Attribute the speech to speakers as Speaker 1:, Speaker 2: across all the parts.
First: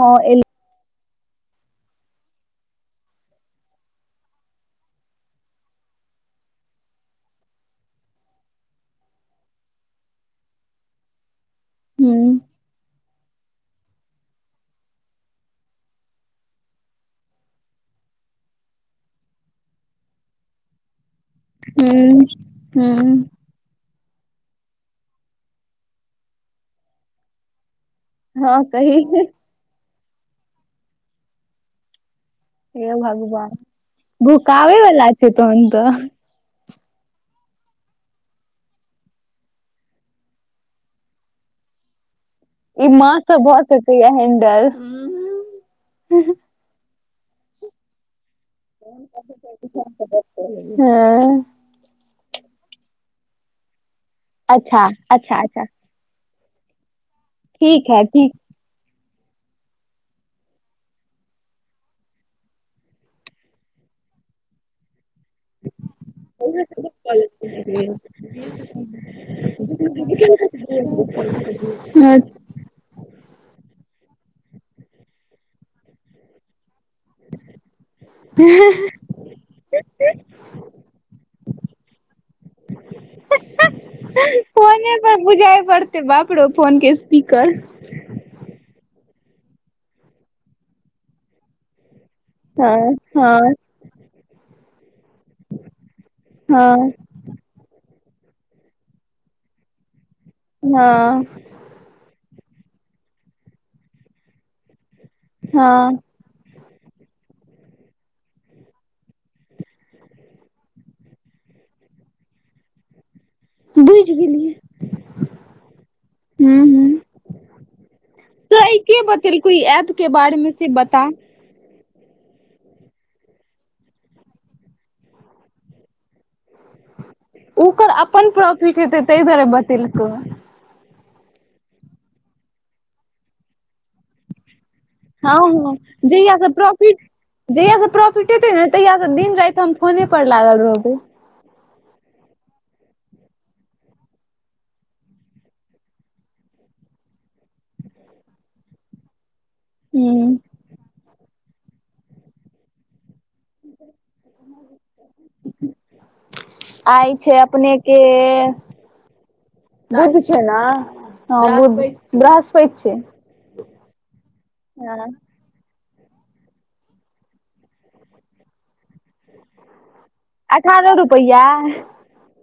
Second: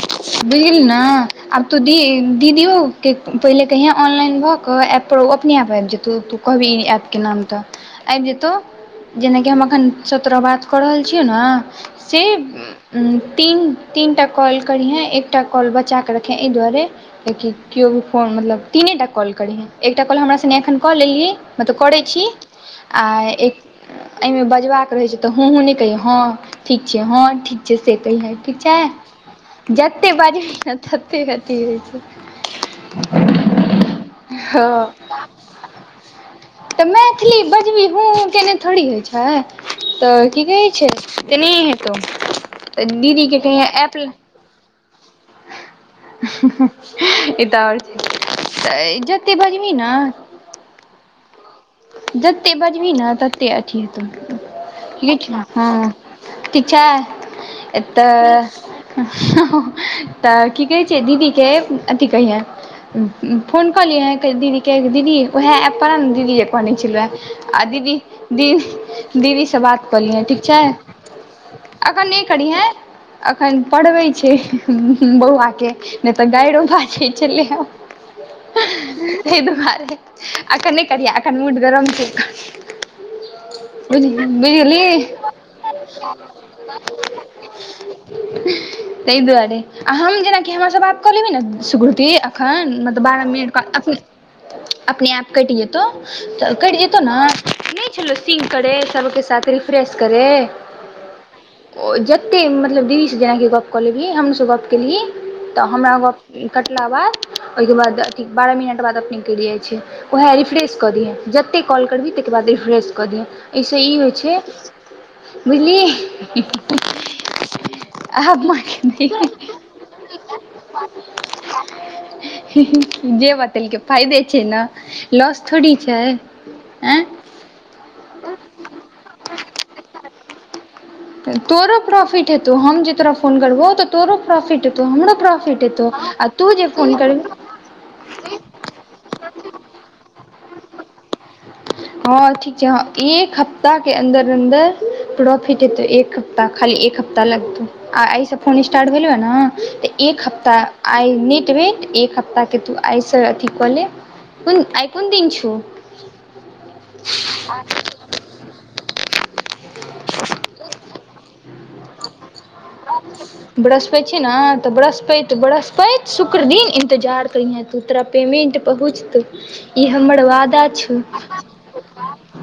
Speaker 1: हँ एली
Speaker 2: बुझि गेलही ने आब तू दी दीदिओ के पहिले कहियें ऑनलाइन भऽ कऽ एप पर ओ अपने आप आबि जेतौ तू कहबिही ऐप के नाम तऽ आबि जेतौ? जेना कि हम अखन चतरा बात कऽ रहल छियै न,
Speaker 1: हूं
Speaker 2: सेम तीन तीनटा कॉल करिहेँ एकटा कॉल बचा कऽ रखिहे एहि दुआरे लेकिन किओ फोन मतलब तीने टा कॉल करिहें, एकटा कॉल हमरा सेने एखन कऽ लेलही मतलब करै छी आ
Speaker 1: हूं
Speaker 2: एक ऐईमे बजबाक रहई छै तऽ हूँ हूँ नए कहियै, हँ ठीक छियै हँ ठीक छियै से कहियै ठीक
Speaker 1: हँ
Speaker 2: छै,
Speaker 1: कही
Speaker 2: जते बजबिही ने तते अथि होइ छै।
Speaker 1: हे भगवान भुकाबे
Speaker 2: हँ
Speaker 1: वला छै तोहन तऽ
Speaker 2: तऽ मैथिली बजबीहि, हुं हुं केने थोड़ी होइ छै। तऽ की कहै छै, ऐनाहै हेतौ। तऽ
Speaker 1: ई मा से
Speaker 2: दीदीके
Speaker 1: भ
Speaker 2: कहिया ऐप
Speaker 1: सकैये हैंडल, उं।
Speaker 2: हु हु - ई तऽ और जते बजबिही ने
Speaker 1: [unintelligible] हैं
Speaker 2: जतै बाजबीहि नए तते अथी हेतो,
Speaker 1: अच्छा
Speaker 2: लिखना
Speaker 1: अच्छा अच्छा
Speaker 2: हां। ठीक छै,
Speaker 1: ठीक है
Speaker 2: एतह
Speaker 1: ठीक
Speaker 2: हॅ--हॅ, तऽ की कहै छै दीदी के अथि कैहियै। उ-हू फोन कलिहें दीदी के दीदी उहे एपपन दीदी दीदीए कहने तलैया, आ दीदी दीन दीदी सॅ बात कलिहैन ठीक छैय। अखन नैय करीहैं। अखन पढ़बे छै बौआ के, नैय तऽ गाइरो मारि के छलैयहै, तैय दुआरे अखन नैय करिहै, अख मुड गरम छैय एखन। बुझ-
Speaker 1: फोने
Speaker 2: बुझगेलही [unintelligible]
Speaker 1: पर
Speaker 2: [unintelligible]
Speaker 1: बुझाइ पड़तै बाप रौ फोन के स्पीकर
Speaker 2: तैय दुआरे, आ हम जेनाकि हमरा स बात कऽ लेबहीन सुग्रुति।
Speaker 1: हँ
Speaker 2: एखन मत बारह मिनट
Speaker 1: हँ
Speaker 2: का अपने, अपनेआप कैट जेतौउ, त कैट
Speaker 1: हँ
Speaker 2: जेतौ ने। नान, नैय छेलौ सींक करै सबके साथ रिफ्रेश करै
Speaker 1: ना।
Speaker 2: ओ जतै मतलब दीदी सँ जेनाकि गप्प कऽ लेबही, हमरो स गप्प केलहि तऽ
Speaker 1: हँ
Speaker 2: हमरा गप्प इ कटला बाद ओय के बाद अथी बारह मिनट बाद अपने कैट जाय छै, वएह रिफ्रेश कऽ दिहैन, जते कॉल करबी तहिके बाद रिफ्रेेश कऽ दिहैन। एहि सँ ई होय
Speaker 1: बुझि
Speaker 2: छै,
Speaker 1: गेलियै
Speaker 2: बुझलिही।
Speaker 1: हूं हूं
Speaker 2: आब
Speaker 1: तोरा ई के
Speaker 2: मारके
Speaker 1: बतेलकौ ई ऐप के बारे मे से बता।
Speaker 2: ही-ही, जे बतेलकै फायदे छै न, लाॅस थोड़ी छै, आँए
Speaker 1: उकर अप्पन प्रोफिट हेतै तैय दुआरे बतेलको।
Speaker 2: तोरो प्रोफिट हेतौ, हम जे तोरा फोन करबो त तोरो प्रोफिट, हेतौ हमरो
Speaker 1: हँ
Speaker 2: प्रॉफिट
Speaker 1: हँ
Speaker 2: हेतौ, आ
Speaker 1: जहिया से
Speaker 2: तू जे फोन
Speaker 1: प्रॉफिट
Speaker 2: करबि
Speaker 1: जहिया सँ प्रॉफिट हेतै ने तहिया सँ दिन राइत हम फोने पर लागल रहबै।
Speaker 2: हँ ठीक छै हँ, एक हप्ताह के अन्दर -अन्दर प्रॉफिट हेतैय एक ता खाली एक हफ्ता लगतौ, आ एहि सँ फोन स्टार्ट भेलौ या नअ। एक
Speaker 1: ह
Speaker 2: हप्ताह आय नेटवेट, एक हप्ताह के तु आय स ठीक क ले, कोन आय कोन दीन छो।
Speaker 1: आय छै अपने के बुध छै न, हाॅ बुध, बरह्सपैत छैय।
Speaker 2: बृहस्पैत छी ना, तऽ बृहस्पैत तुऽ बृहस्पति, शुक्र दिन इन्तजार करिहे तू, तोरा पेमेन्ट पहुँचतौ। ई हमर वादा
Speaker 1: अठारह
Speaker 2: छौ।
Speaker 1: रुपैआ
Speaker 2: [unintelligible]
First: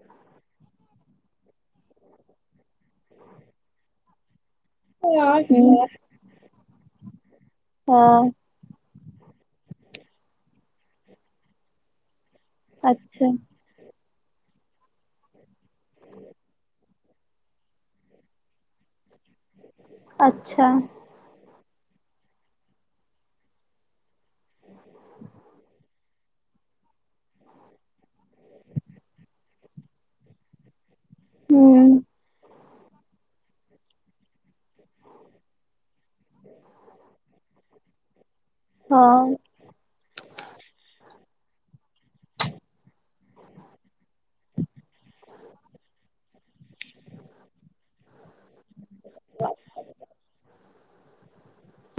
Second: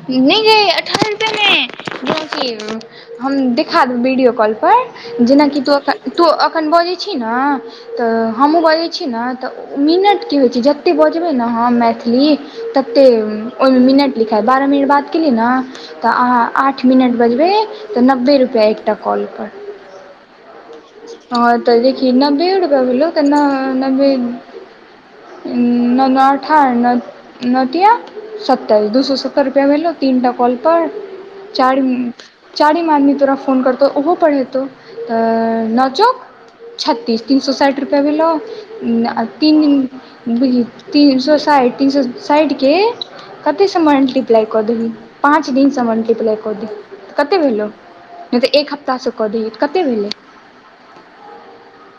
Speaker 2: नैय गे अठारह रुपया में, ब्लाउज सिएलहूॅ। हम देखा देब वीडियो कॉल पर जेनाकि तु अखन-तु अखन बजै छी ने त
Speaker 1: हँ
Speaker 2: हमहुूँ बजै छी न तऽ मिनट की होय छै, जते बजबै ने हम मैथिली ततेब,
Speaker 1: अच्छा
Speaker 2: ओयमे मिनट लिखैत, बारह मिनट बात केलीयै न तऽ आहाँ आठ मिनट बजबै, तऽ नब्बे रुपैया एकटा कॉल पर।
Speaker 1: अच्छा।
Speaker 2: हँ तऽ देखि नब्बे रुपया भेलो न नब्बे--उ न -न अठारह न-न तिया सत्ताइस, दू सौ सत्तर रू तोरा भेलौ तीनटा कॉल पर,
Speaker 1: ह
Speaker 2: चारिम चारिम आदमी तोरा फोन करतौ ओहो पर हेतौ त, न चौक छ्तीस, तीन सौ साइठ रुपया भेलौ, आ
Speaker 1: हँ
Speaker 2: तीन दिन। तीन सौ साइठ, तीन सौ साइठ के कते स मल्टी प्लाइ कऽ देलही, पाँच दिन सँ मलटिप्लाइ कऽ दीही, तऽ कते भेलौ? नैय तऽ एक हफ्ता सँ कऽ दैैही, तऽ कते भेलै?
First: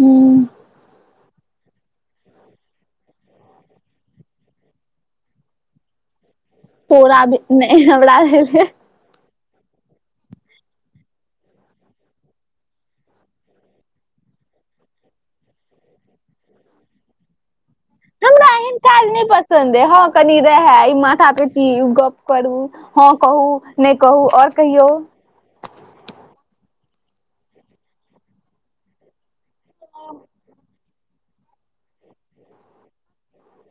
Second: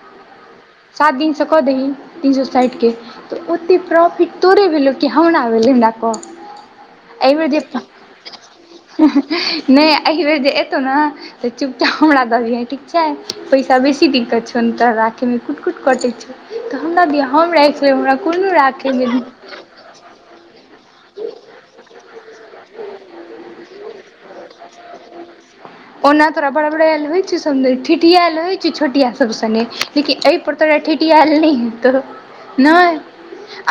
Speaker 1: हूँ।
Speaker 2: सात दिन सँ कऽ दही, तीन सो सैठ के। तऽ ओते प्रॉफिट तोरे भेलौ, कि हमरा भेलै हमरा कह?
Speaker 1: तोरा भे नै हमरा भैलए।
Speaker 2: नै एहिबेर जे एतौ न तऽ चुपचाप हमरा दऽ दिहे ठीक छै पैसा बेसी दिक्कत छौ ने तोरा राखेमे। कुट - कुट कटै छै, तऽ हमरा दिहे हम राइख
Speaker 1: हमरा एहन काज नै पसन्द ऐय, ह कनि रेहे इ माथा पेची गप करू। ह कहू नै कहू और कहियौ।
Speaker 2: ओना तोरा बड़बरेल होइ छौ, समदेर ठिठियेल होइ छै छोटिया सब सने। एहि पर तोरा ठिठियेल नै हेतौ नय।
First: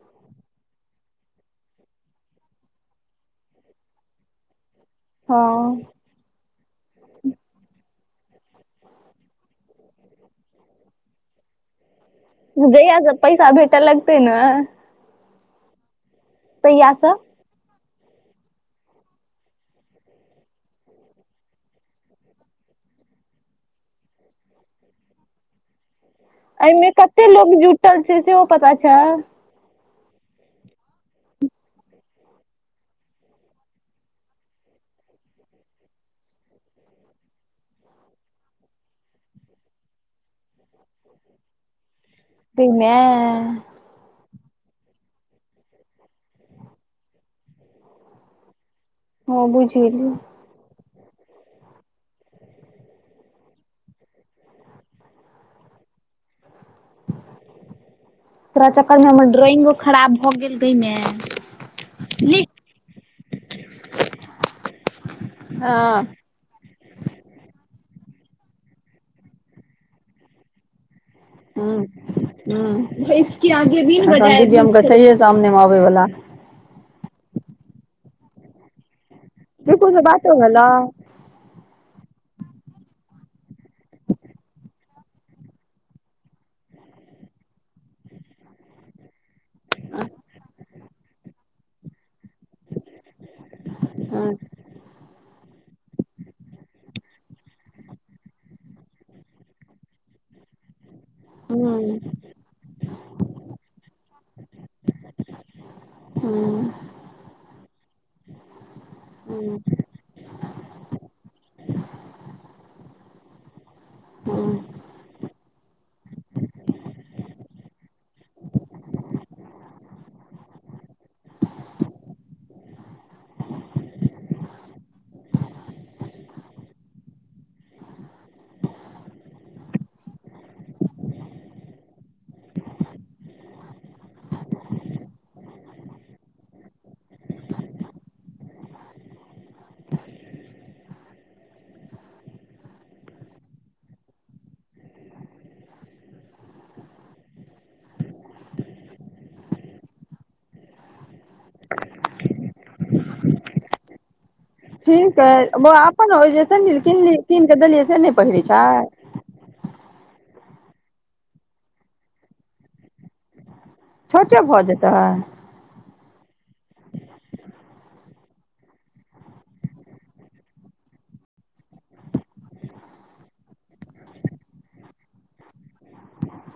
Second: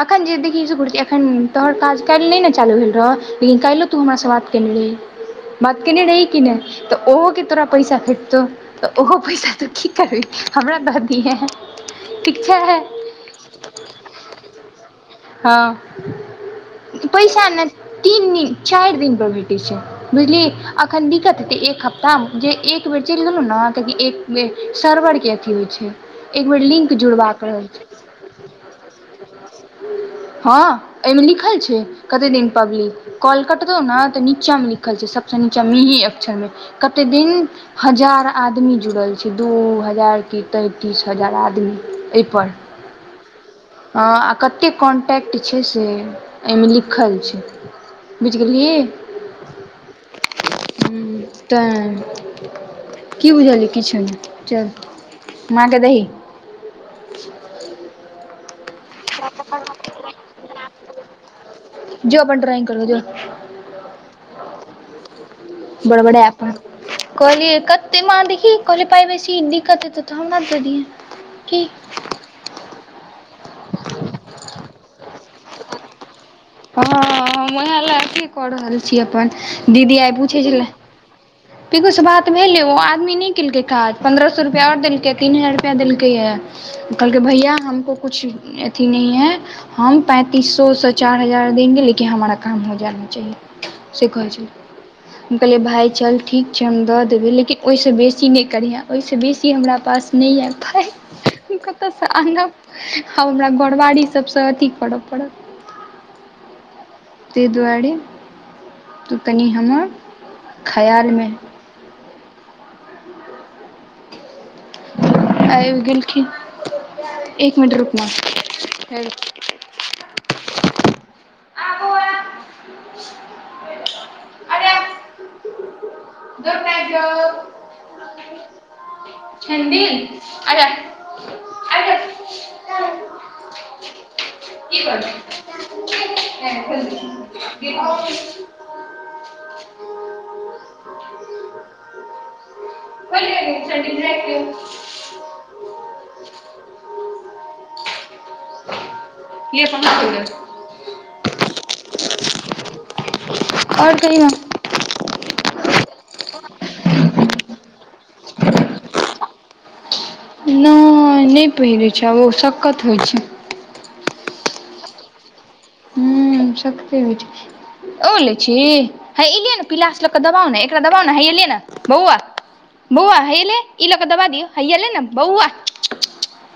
Speaker 2: अखन जे देखिय एखन तोहर काज काइल नै ने चालू भेल रहौ, लेकिन काईलो तू हमरा सँ बात केने रही,
Speaker 1: हँ
Speaker 2: बात केने रही कि नै? तऽ ओहोके तोरा पैसा भेटतौ, तऽ ओहो पैसा तू की करबी हमरा द दिहे।
Speaker 1: जैइहा स पैसा भेट लगतै न
Speaker 2: ह
Speaker 1: तहिया से
Speaker 2: पैसा ने। तीन दिन, चैर दिन पर भेटै छै। बुझलिही अखन दिक्कत हेतै एक हफ्ताह, जे एक बेर चैल गेलऊ न, त इ एक मे सर्वर के अथी होइ छै। एक बेर
Speaker 1: ऐयमे
Speaker 2: लिंक
Speaker 1: कते
Speaker 2: जुड़बाक
Speaker 1: लोग
Speaker 2: रहै
Speaker 1: जुटल छै सेहो पता छौ।
Speaker 2: ह ऐय मे लिखल छै। कते दिन पब्लिक। कल कटतौ न तऽ नीचा मे लिखल छै, सबस नीचा मिहि अक्षर मे। कते दिन हजार आदमी जुड़ल छै, दू हजार के तैय तीस हजार आदमी।
Speaker 1: गई मेए।
Speaker 2: ह आ कते कॉन्टैक्ट छै, से ऐय मे लिखल छै। बुझीगेलही।
Speaker 1: ह बुझि गेलियइ।
Speaker 2: तऽ की बुझलही किछो नै, चल। माँ के दही।
Speaker 1: तोरा चक्कर मे हमर ड्रॉइंगो खराब भऽ गेल गै मेंए।
Speaker 2: जो अपन ड्राइंग करग जो।
Speaker 1: [unintelligible]
Speaker 2: बड़बरे अपन। कहलिय कते माँ देखी कहली पाय बेसी दिक्कत हेतै तऽ हमरा दऽ दिहे।
Speaker 1: हु
Speaker 2: की
Speaker 1: - हु अखन दिव्यम के छैहीए सामने में आब वला।
Speaker 2: ह हम ओहे लेए अथी कऽ रहल छी अपन,
Speaker 1: बिलकुल
Speaker 2: दीदी
Speaker 1: से
Speaker 2: आय
Speaker 1: बातो
Speaker 2: पूछै
Speaker 1: भेलौ
Speaker 2: छलै। पिकु स बात भेलये ओ आदमी नै केलकै काज, पन्द्रह सो रुपैआ और देलकैए तीन हजार रुपैआ देलकैये। कहलकै, भैया हमको कुछ अथी नहि है हम पैंतीस सोसँ चार हजार देंगे लेकिन हमारा काम हो जाना चाहिए [unintelligible] से
Speaker 1: हूं
Speaker 2: कहै छलैय। हम कहलियए भाइ चल ठीक छै। हम दऽ देबै लेकिन ओहिसँ बेसी नइ करिहँ ओहिसँ बेसी हमरा पास नहि आबतै। कतयसँ
Speaker 1: हूं
Speaker 2: आनब आब हमरा घरवाड़ी सभसँ अथी करऽ पड़त।
Speaker 1: हू।
Speaker 2: ताहि दुआरे तू कनि
Speaker 1: हूं
Speaker 2: हमर खयालमे
Speaker 1: ह।
Speaker 2: आब गेलखिन। एक मिनट रुक। आबु। जर प छ। [unintelligible] क कर भोलिए गेल। ई समझै। आओर कहियो न।
Speaker 1: ठीक हइ बौ अपन ओ जैस किनलियै। कीन कऽ देलियै से नहि पहिरैत छै।
Speaker 2: नहि नहि पहिरैत छै। आब ओ सक्कत होइ छै।
Speaker 1: छोटे भऽ जेतै।
Speaker 2: ह शक्ती ओलै छी। हे एयलियै ने पिलासँ लके दबाव ने। एकरा दबाव ने हे एलियै ने बौआ बौआ हेले ई लऽ कऽ दबा दिौ हेयएले ने बौआ।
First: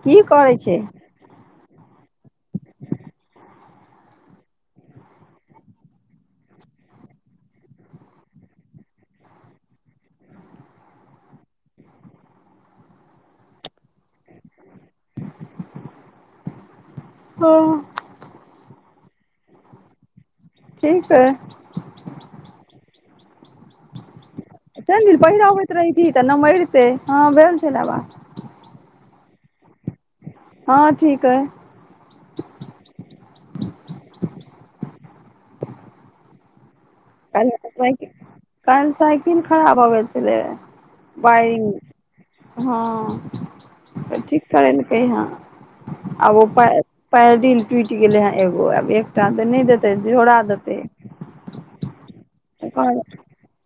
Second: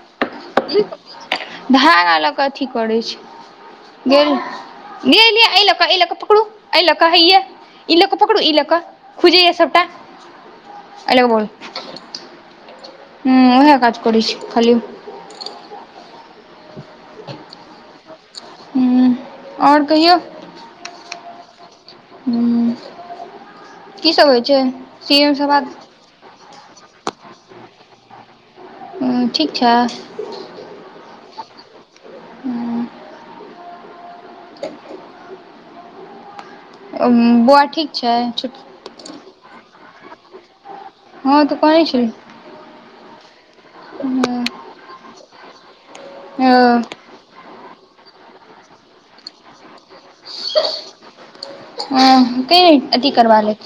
Speaker 1: की करै छै।
Speaker 2: धागा लऽ क अथी करै छै गेल। नहि नहि अ लका ए लक पकड़ू एहि लका हीय ई लऽ कऽ पकड़ू। ई लऽ कऽ खुजे य सबटा अ ल बोल ह उएह काज कर छी। खाली [inaudible]
Speaker 1: त
Speaker 2: ह आओर कहियौ।
Speaker 1: ठीक हइ।
Speaker 2: ह की सब होइ छै।
Speaker 1: सैंडिल
Speaker 2: सी एम
Speaker 1: पहिर
Speaker 2: सँ
Speaker 1: अबैत
Speaker 2: बात
Speaker 1: रहहिथि। तऽ न मरितै हँ भेल छल। आाबा
Speaker 2: ह ठीक छ।
Speaker 1: हँ ठीक है।
Speaker 2: हँ। [inaudible] बौआ ठीक छै?
Speaker 1: पनस िन खराब आबैत छलै।
Speaker 2: हँ तऽ
Speaker 1: वायरिंग
Speaker 2: कहने छली
Speaker 1: हँ। पच्ची
Speaker 2: हूँ
Speaker 1: करलकै। या आब ओप
Speaker 2: हँ
Speaker 1: पैडिल टूटि गेले। हे एगो आब एकटा तऽ नहि देते झोड़ा देते।
Speaker 2: ह क अथ कर ले।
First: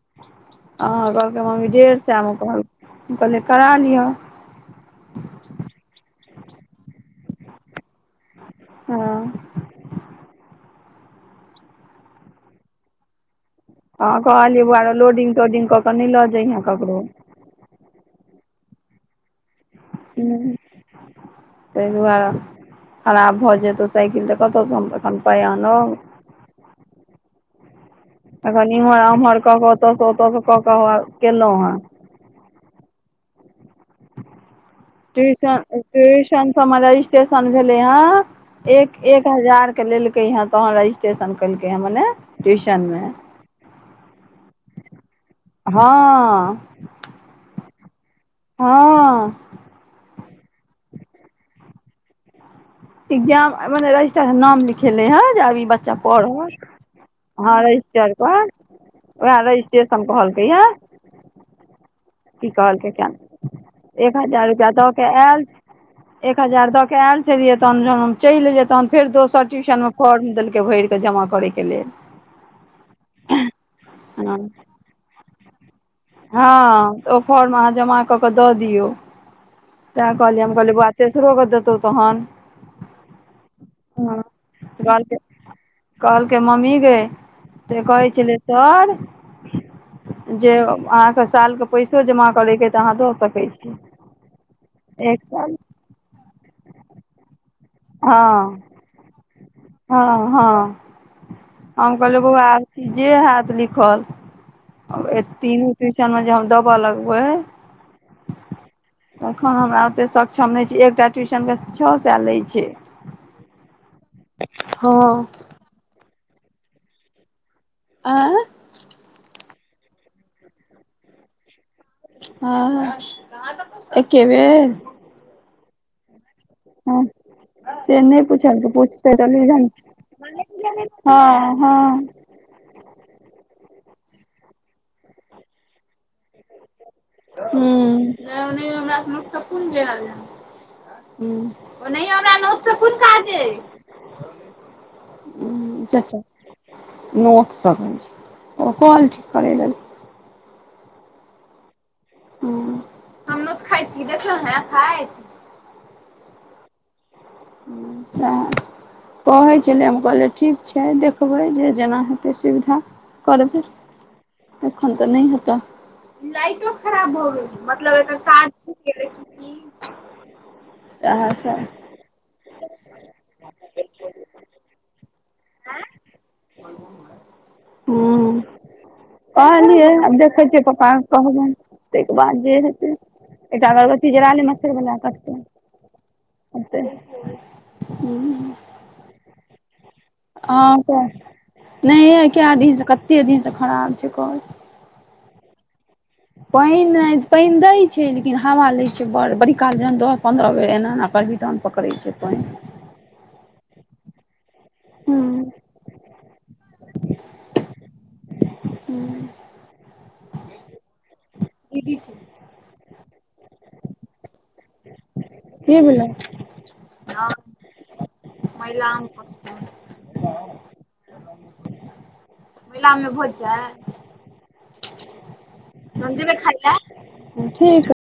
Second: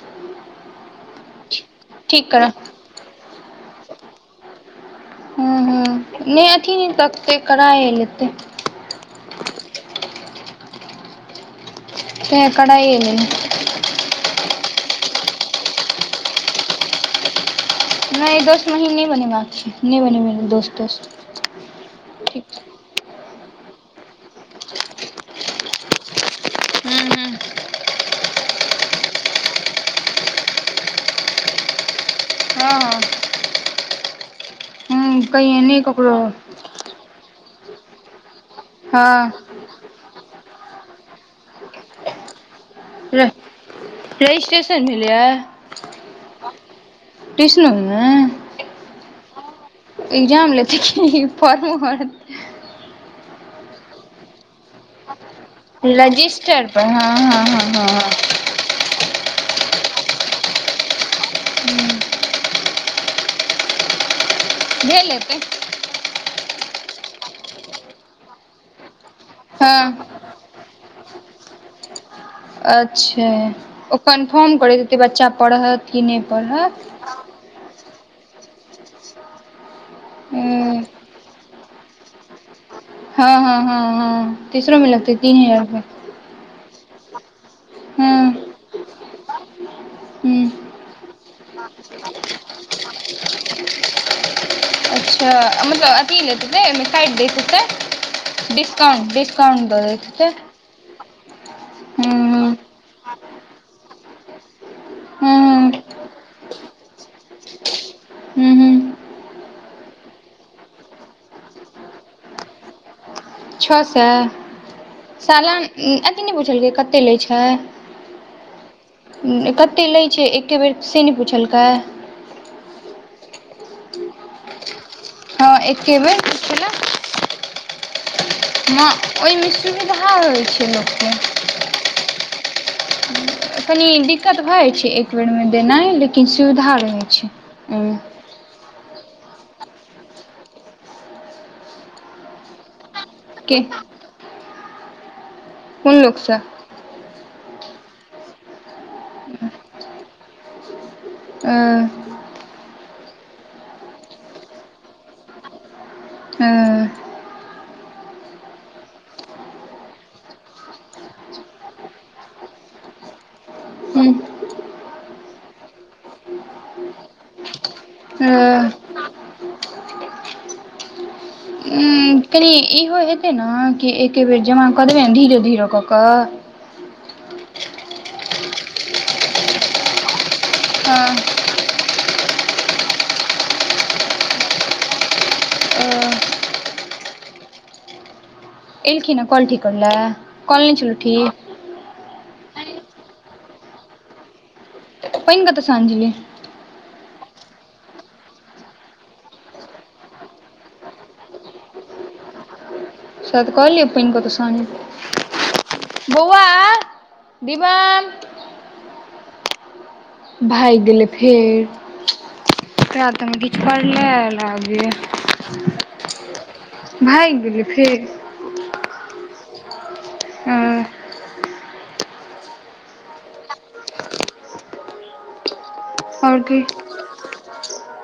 Speaker 1: अहाँ कहलकै। मम्मी डेढ़
Speaker 2: ठीक
Speaker 1: सएमे
Speaker 2: करब
Speaker 1: कहल कहलिय करा लिअ।
Speaker 2: ह ह नहि अथी नहि सतै करााय लेतै।
Speaker 1: हँ।
Speaker 2: त ह कना यल
Speaker 1: हँ कहलियै बौआरो लोडिंग तोडिंग कऽ कऽ नहि लऽ जइहे ककरो
Speaker 2: नहि दोस्त महीन नहि बनेबाक छै। नहि बनी म
Speaker 1: हूँ
Speaker 2: दोस्त दोस्त
Speaker 1: ताहि दुआरे
Speaker 2: ठीक
Speaker 1: खराब भऽ जेतौ साइकिल तऽ कतऽ स हम अखन पाइ आनब
Speaker 2: हू हू
Speaker 1: एखन इम्हर ओम्हर कऽ के ओतऽ स ओतऽ स‌ कऽ के कलौ हे
Speaker 2: हँ ह
Speaker 1: ट्य
Speaker 2: कहियै नहि ककरो
Speaker 1: ट्यूशन सब मे रजिस्ट्रेशन भेले ह एक एक
Speaker 2: हँ
Speaker 1: हजार के लेलक हँ तोहन रजिस्ट्रेशन केलकै हे मने ट्यूशन मे
Speaker 2: रजिस्ट्रेशन भेलैए
Speaker 1: हँ
Speaker 2: ट्यूशन मे
Speaker 1: हँ
Speaker 2: [unintelligible]
Speaker 1: इगजाम‌ आब बला अछि। तहन नाम लिखेले हे जे आब ई बच्चा पढ़त
Speaker 2: रजिस्टर पर हँ हँ
Speaker 1: ह
Speaker 2: हँ हँ हँ
Speaker 1: रजिस्टर पर वै रजस्टेशन कहलकै यै
Speaker 2: हूँ
Speaker 1: की कहलकै कियाने एक हजार रुपआ द के
Speaker 2: भेल हेतै
Speaker 1: ऐल एक हजार दऽ के ऐल छलियै तहन जहन हम चलि एलिये तहन फेर दोसर ट्यूशन मे
Speaker 2: हँ
Speaker 1: फॉर्म देलकै भरिके जमा करे के लेल
Speaker 2: अच्छा ओ
Speaker 1: हँ
Speaker 2: कन्फर्म करैत हतै बच्चा पढ़त कि नहि
Speaker 1: हँ ओ फॉर्म अहाँ जमा कऽ के दऽ दियौ सेह कहलियै हम कहलिये ब
Speaker 2: पढ़त
Speaker 1: तेसरो गो देतौ तहन
Speaker 2: हँ हँ हँ हँ तीसरो मे लगतेै
Speaker 1: कहलकै
Speaker 2: तीन हजार रुपेया
Speaker 1: कहलकै मम्मी गे से कहै
Speaker 2: हँ
Speaker 1: छलै सर
Speaker 2: हूँ
Speaker 1: जे अहाँके साल के पैसो जमा करैके तऽ अहाँ दऽ सकैऽ छी। एक
Speaker 2: अच्छा
Speaker 1: साल
Speaker 2: मतलब अथी लेत हेतय ओय मे साड दैत हैतय
Speaker 1: हँ
Speaker 2: डिस्काउंट डिस्काउट दऽ दैत
Speaker 1: हँ
Speaker 2: हेतई
Speaker 1: हँ हम कहलियौ बौआ आरती जे हत लिखल तीनू
Speaker 2: हूँ
Speaker 1: ती
Speaker 2: हूँ
Speaker 1: सब मे जे हम दब लगबै
Speaker 2: हू हू
Speaker 1: तखन हमरा ओतेक सक्षम नहि छी एकटा ट्यूशनके छः सै लैय छै
Speaker 2: छः सै
Speaker 1: हँ
Speaker 2: सालाना अथी नहि पुछलकै कतै लै छै।
Speaker 1: आ
Speaker 2: कतै लै छै एके बेर से नहि पुछलकै
Speaker 1: हँ ह एके बेर
Speaker 2: हँ एके बेर पुछलक
Speaker 1: हँ से नहि पुछलके
Speaker 2: माँ
Speaker 1: पूछ तऽ
Speaker 2: ओहिमे सुविधा होइ छै
Speaker 1: [unintelligible]
Speaker 2: लोकके
Speaker 1: हँ हँ
Speaker 2: कनि दिक्कत भऽ जाइ छै एक बेरमे देनाइ लेकिन सुविधा रहै छै।
Speaker 1: हू
Speaker 2: ओहिमे
Speaker 1: नै ओ नै हमरा नतसँकून भेल ओनाहि हमरा न लोक
Speaker 2: के कोन
Speaker 1: चच्चा
Speaker 2: लोकसँ
Speaker 1: नोट सब ओ कोल ठीक करै रहल
Speaker 2: अ
Speaker 1: हं हम नोत खाय छी देखलहु हैं खाइत
Speaker 2: हँ
Speaker 1: त कहै छलै हम कहलियै ठीक। छै देखबै जे जेना हेतै सुविधा करबै।
Speaker 2: हूँ
Speaker 1: एखन तऽ नहि हेत, लाईटो खराब भ गेल मतलब
Speaker 2: अ
Speaker 1: [unintelligible]
Speaker 2: कनि इहो हेतै ने कि एके बेर जमा कऽ देबै ने धीरे धीरे कऽ कऽ
Speaker 1: हूं कहलीयै आब देखै छियै पप्पा बात कहबनि ताहिके बाद जे हेतै, एकटा अगरबत्ती जराले मच्छर बला कटतौ [unintelligible] हूं
Speaker 2: एलखिन हे कौल ठीक करै ले?
Speaker 1: हँ तऽ नहि आय कै दिन से कते दिन से खराब छै कौल।
Speaker 2: पाइन कतऽ स अआनै छलियै?
Speaker 1: पानि पानि दै छै लेकिन हवा लै छै बड़ बड़ी काल जखन दस पन्द्रह बेर एना एना करभी तहन पकड़ै छै पानि।
Speaker 2: सैह त कहलीयौ पाइन कतऽ स आनी, बौआ विवान
Speaker 1: हूं
Speaker 2: भागि गेलै
Speaker 1: की
Speaker 2: फेर ओकरा तऽमे किछु परलै आइ लागैयै।
Speaker 1: भेलै
Speaker 2: भागि गेलै फेर।
Speaker 1: मैलाम पोस
Speaker 2: उम्म्
Speaker 1: मैलाम मे भोज छै? हम जेवै
Speaker 2: आओर
Speaker 1: खाय
Speaker 2: की
Speaker 1: ले ठीक